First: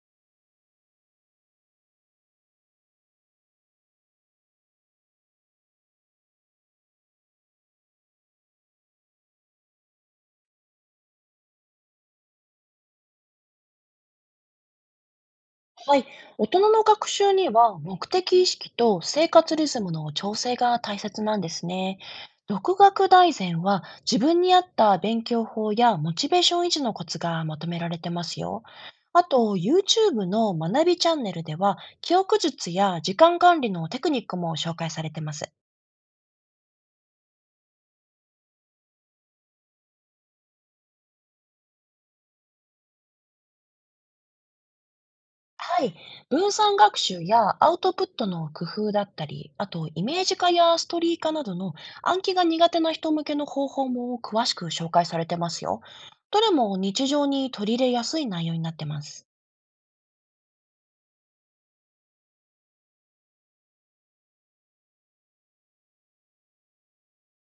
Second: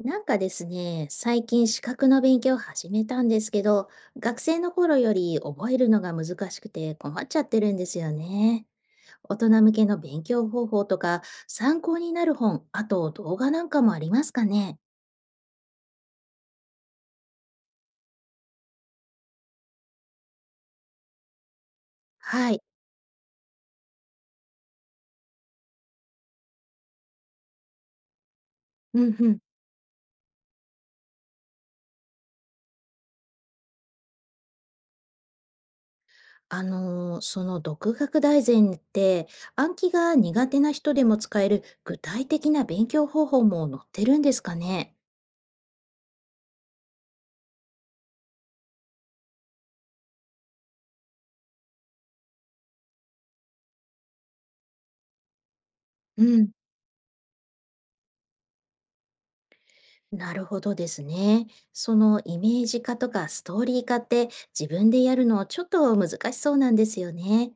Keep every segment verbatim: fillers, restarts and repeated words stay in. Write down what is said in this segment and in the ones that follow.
なんかですね、最近資格の勉強を始めたんですけど、学生の頃より覚えるのが難しくて困っちゃってるんですよね。大人向けの勉強方法とか、参考になる本、あと動画なんかもありますかね？はい。大人の学習には目的意識と生活リズムの調整が大切なんですね。はい。独学大全は自分に合った勉強法やモチベーション維持のコツがまとめられてますよ。うんあうん。と、YouTube の学びチャンネルでは記憶術や時間管理のテクニックも紹介されてます。あのーその独学大全って、暗記が苦手な人でも使える具体的な勉強方法も載ってるんですかね？はい。分散学習やアウトプットの工夫だったり、あとイメージ化やストーリー化などの暗記が苦手な人向けの方法も詳しく紹介されてますよ。うどん。れも日常に取り入れやすい内容になってます。なるほどですね。そのイメージ化とかストーリー化って自分でやるのちょっと難しそうなんですよね。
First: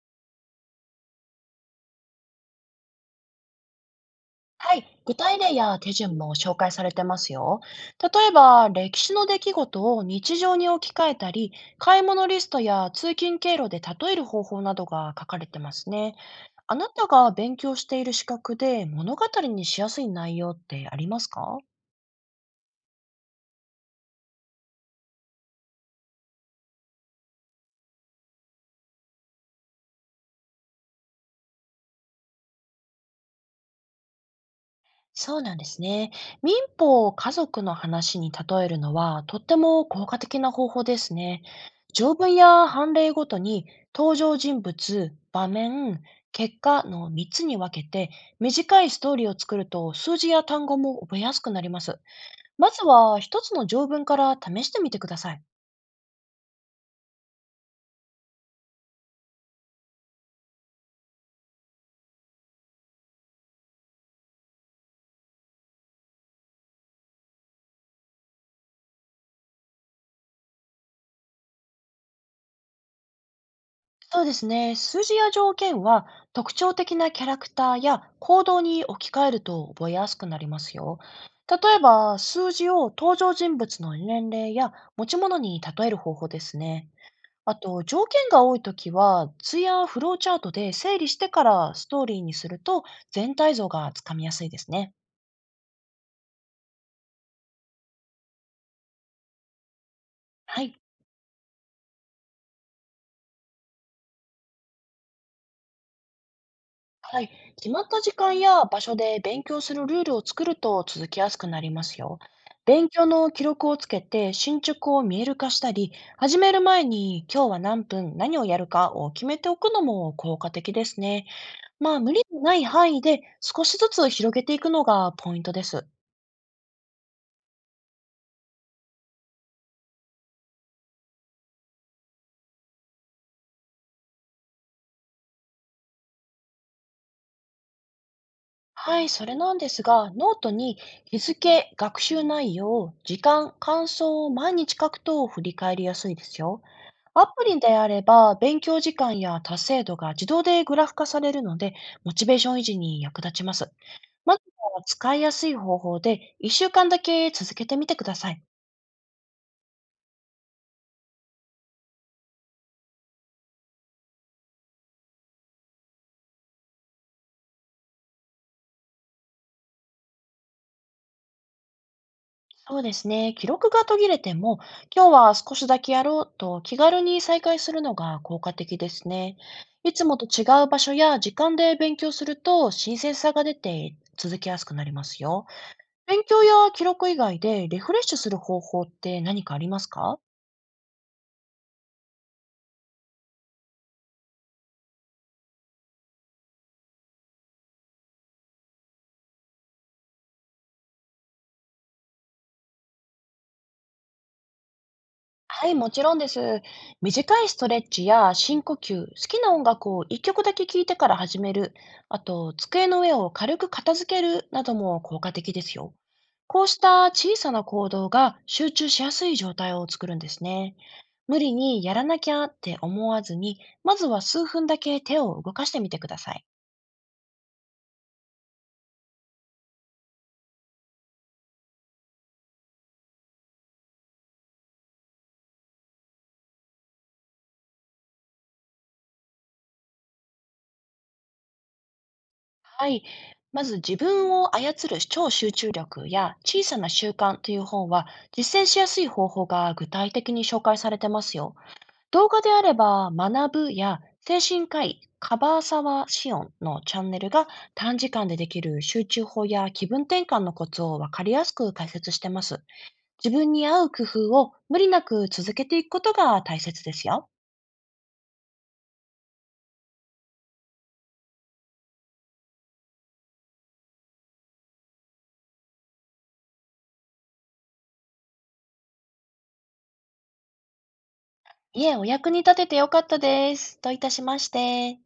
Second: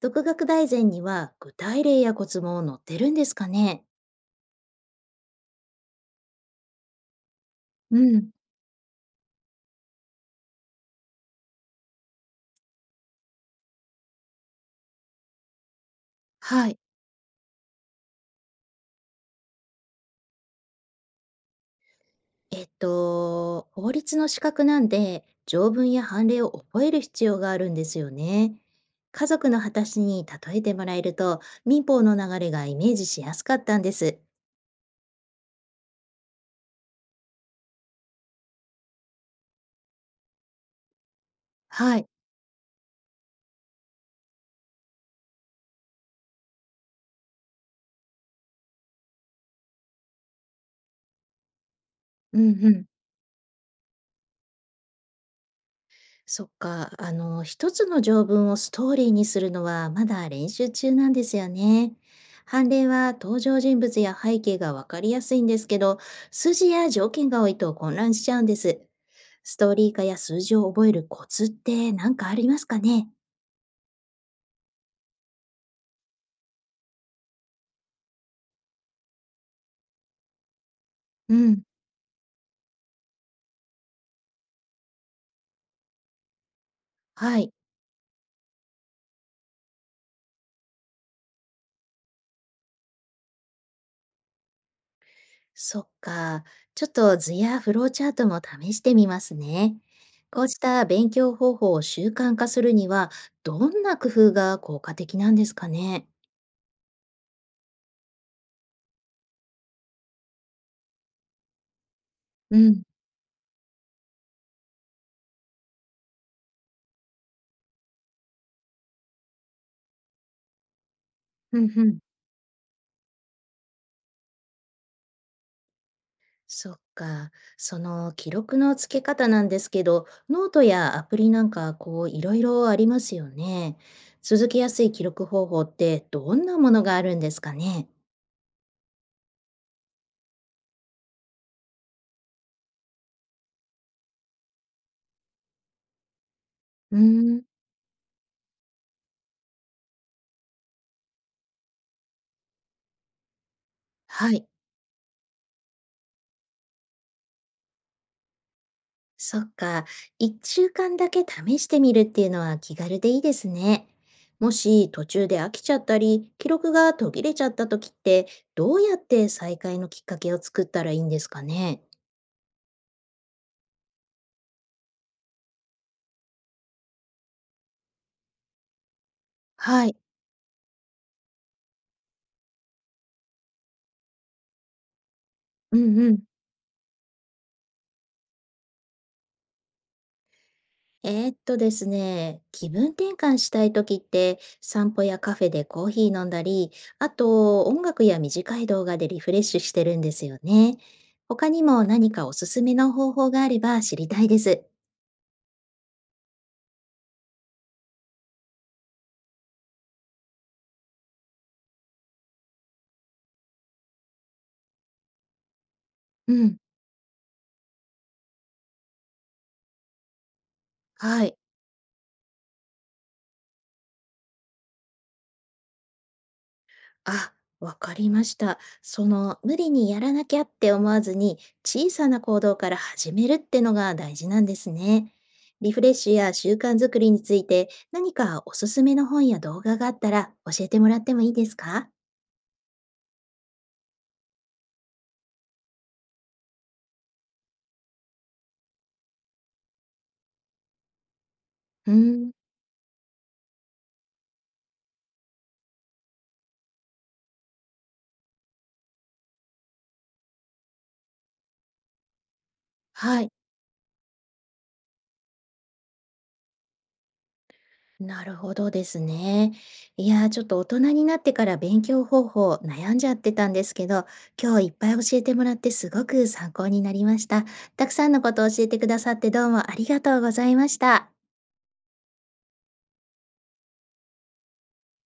独学大全には具体例やコツも載ってるんですかね？はい。具体例や手順も紹介されてますよ。う例ん、えば、歴史の出来事を日常に置き換えたり、買い物リストや通勤経路で例える方法などが書かれてますね。はあい。なたが勉強している資格で物語にしやすい内容ってありますか？えっと、法律の資格なんで条文や判例を覚える必要があるんですよね。家族の話に例えてもらえると民法の流れがイメージしやすかったんです。そうなんですね。民法を家族の話に例えるのはとっても効果的な方法ですね。はい。条文や判例ごとに登場人物、場面、結果のみっつに分けて、短いストーリーを作ると数字や単語も覚えやすくなります。うんまうずん。はひとつの条文から試してみてください。そっか、あの、一つの条文をストーリーにするのはまだ練習中なんですよね。判例は登場人物や背景がわかりやすいんですけど、数字や条件が多いと混乱しちゃうんです。ストーリー化や数字を覚えるコツって何かありますかね？そうですね。数字や条件は、特徴的なキャラクターや行動に置き換えると覚えやすくなりますよ。う例ん、えば、数字を登場人物の年齢や持ち物に例える方法ですね。はい。あと、条件が多いときは、図やフローチャートで整理してからストーリーにすると、全体像がつかみやすいですね。そっか。ちょっと図やフローチャートも試してみますね。こうしはい。た勉強方法を習慣化するには、どんな工夫が効果的なんですかね？はい。決まった時間や場所で勉強するルールを作ると続きやすくなりますよ。うん。勉強の記録をつけて進捗を見える化したり、始める前に今日は何分何をやるかを決めておくのも効果的ですね。うんうまん。あ、無理のない範囲で少しずつ広げていくのがポイントです。そっか。その記録のつけ方なんですけど、ノートやアプリなんかこういろいろありますよね。続けやすい記録方法ってどんなものがあるんですかね。はい、それなんですが、ノートに日付、学習内容、時間、感想を毎日書くと振り返りやすいですよ。うーアん。プリであれば、勉強時間や達成度が自動でグラフ化されるので、モチベーション維持に役立ちます。はまずい。は使いやすい方法で、いっしゅうかんだけ続けてみてください。そっか。いっしゅうかんだけ試してみるっていうのは気軽でいいですね。もし途中で飽きちゃったり、記録が途切れちゃった時って、どうやって再開のきっかけを作ったらいいんですかね。そうですね。記録が途切れても、今日は少しだけやろうと気軽に再開するのが効果的ですね。はいい。つもと違う場所や時間で勉強すると新鮮さが出て続きやすくなりますよ。うんう勉ん。強や記録以外でリフレッシュする方法って何かありますか？えーっとですね、気分転換したい時って散歩やカフェでコーヒー飲んだり、あと音楽や短い動画でリフレッシュしてるんですよね。他にも何かおすすめの方法があれば知りたいです。はい、もちろんです。短いストレッチや深呼吸、好きな音楽を一曲だけ聴いてから始める、あと机の上を軽く片付けるなども効果的ですよ。うん。こうした小さな行動が集中しやすい状態を作るんですね。はい。無理にやらなきゃって思わずに、まずは数分だけ手を動かしてみてください。あ、わかりました。その、無理にやらなきゃって思わずに、小さな行動から始めるってのが大事なんですね。リフレッシュや習慣づくりについて、何かおすすめの本や動画があったら教えてもらってもいいですか？はい。まず、自分を操る超集中力や小さな習慣という本は、実践しやすい方法が具体的に紹介されてますよ。うー動ん、画であれば、学ぶや精神科医、カバーサワーシオンのチャンネルが短時間でできる集中法や気分転換のコツをわかりやすく解説してます。はい。自分に合う工夫を無理なく続けていくことが大切ですよ。なるほどですね。いやー、ちょっと大人になってから勉強方法悩んじゃってたんですけど、今日いっぱい教えてもらってすごく参考になりました。たくさんのことを教えてくださってどうもありがとうございました。いえ、お役に立ててよかったです。どういたしまして。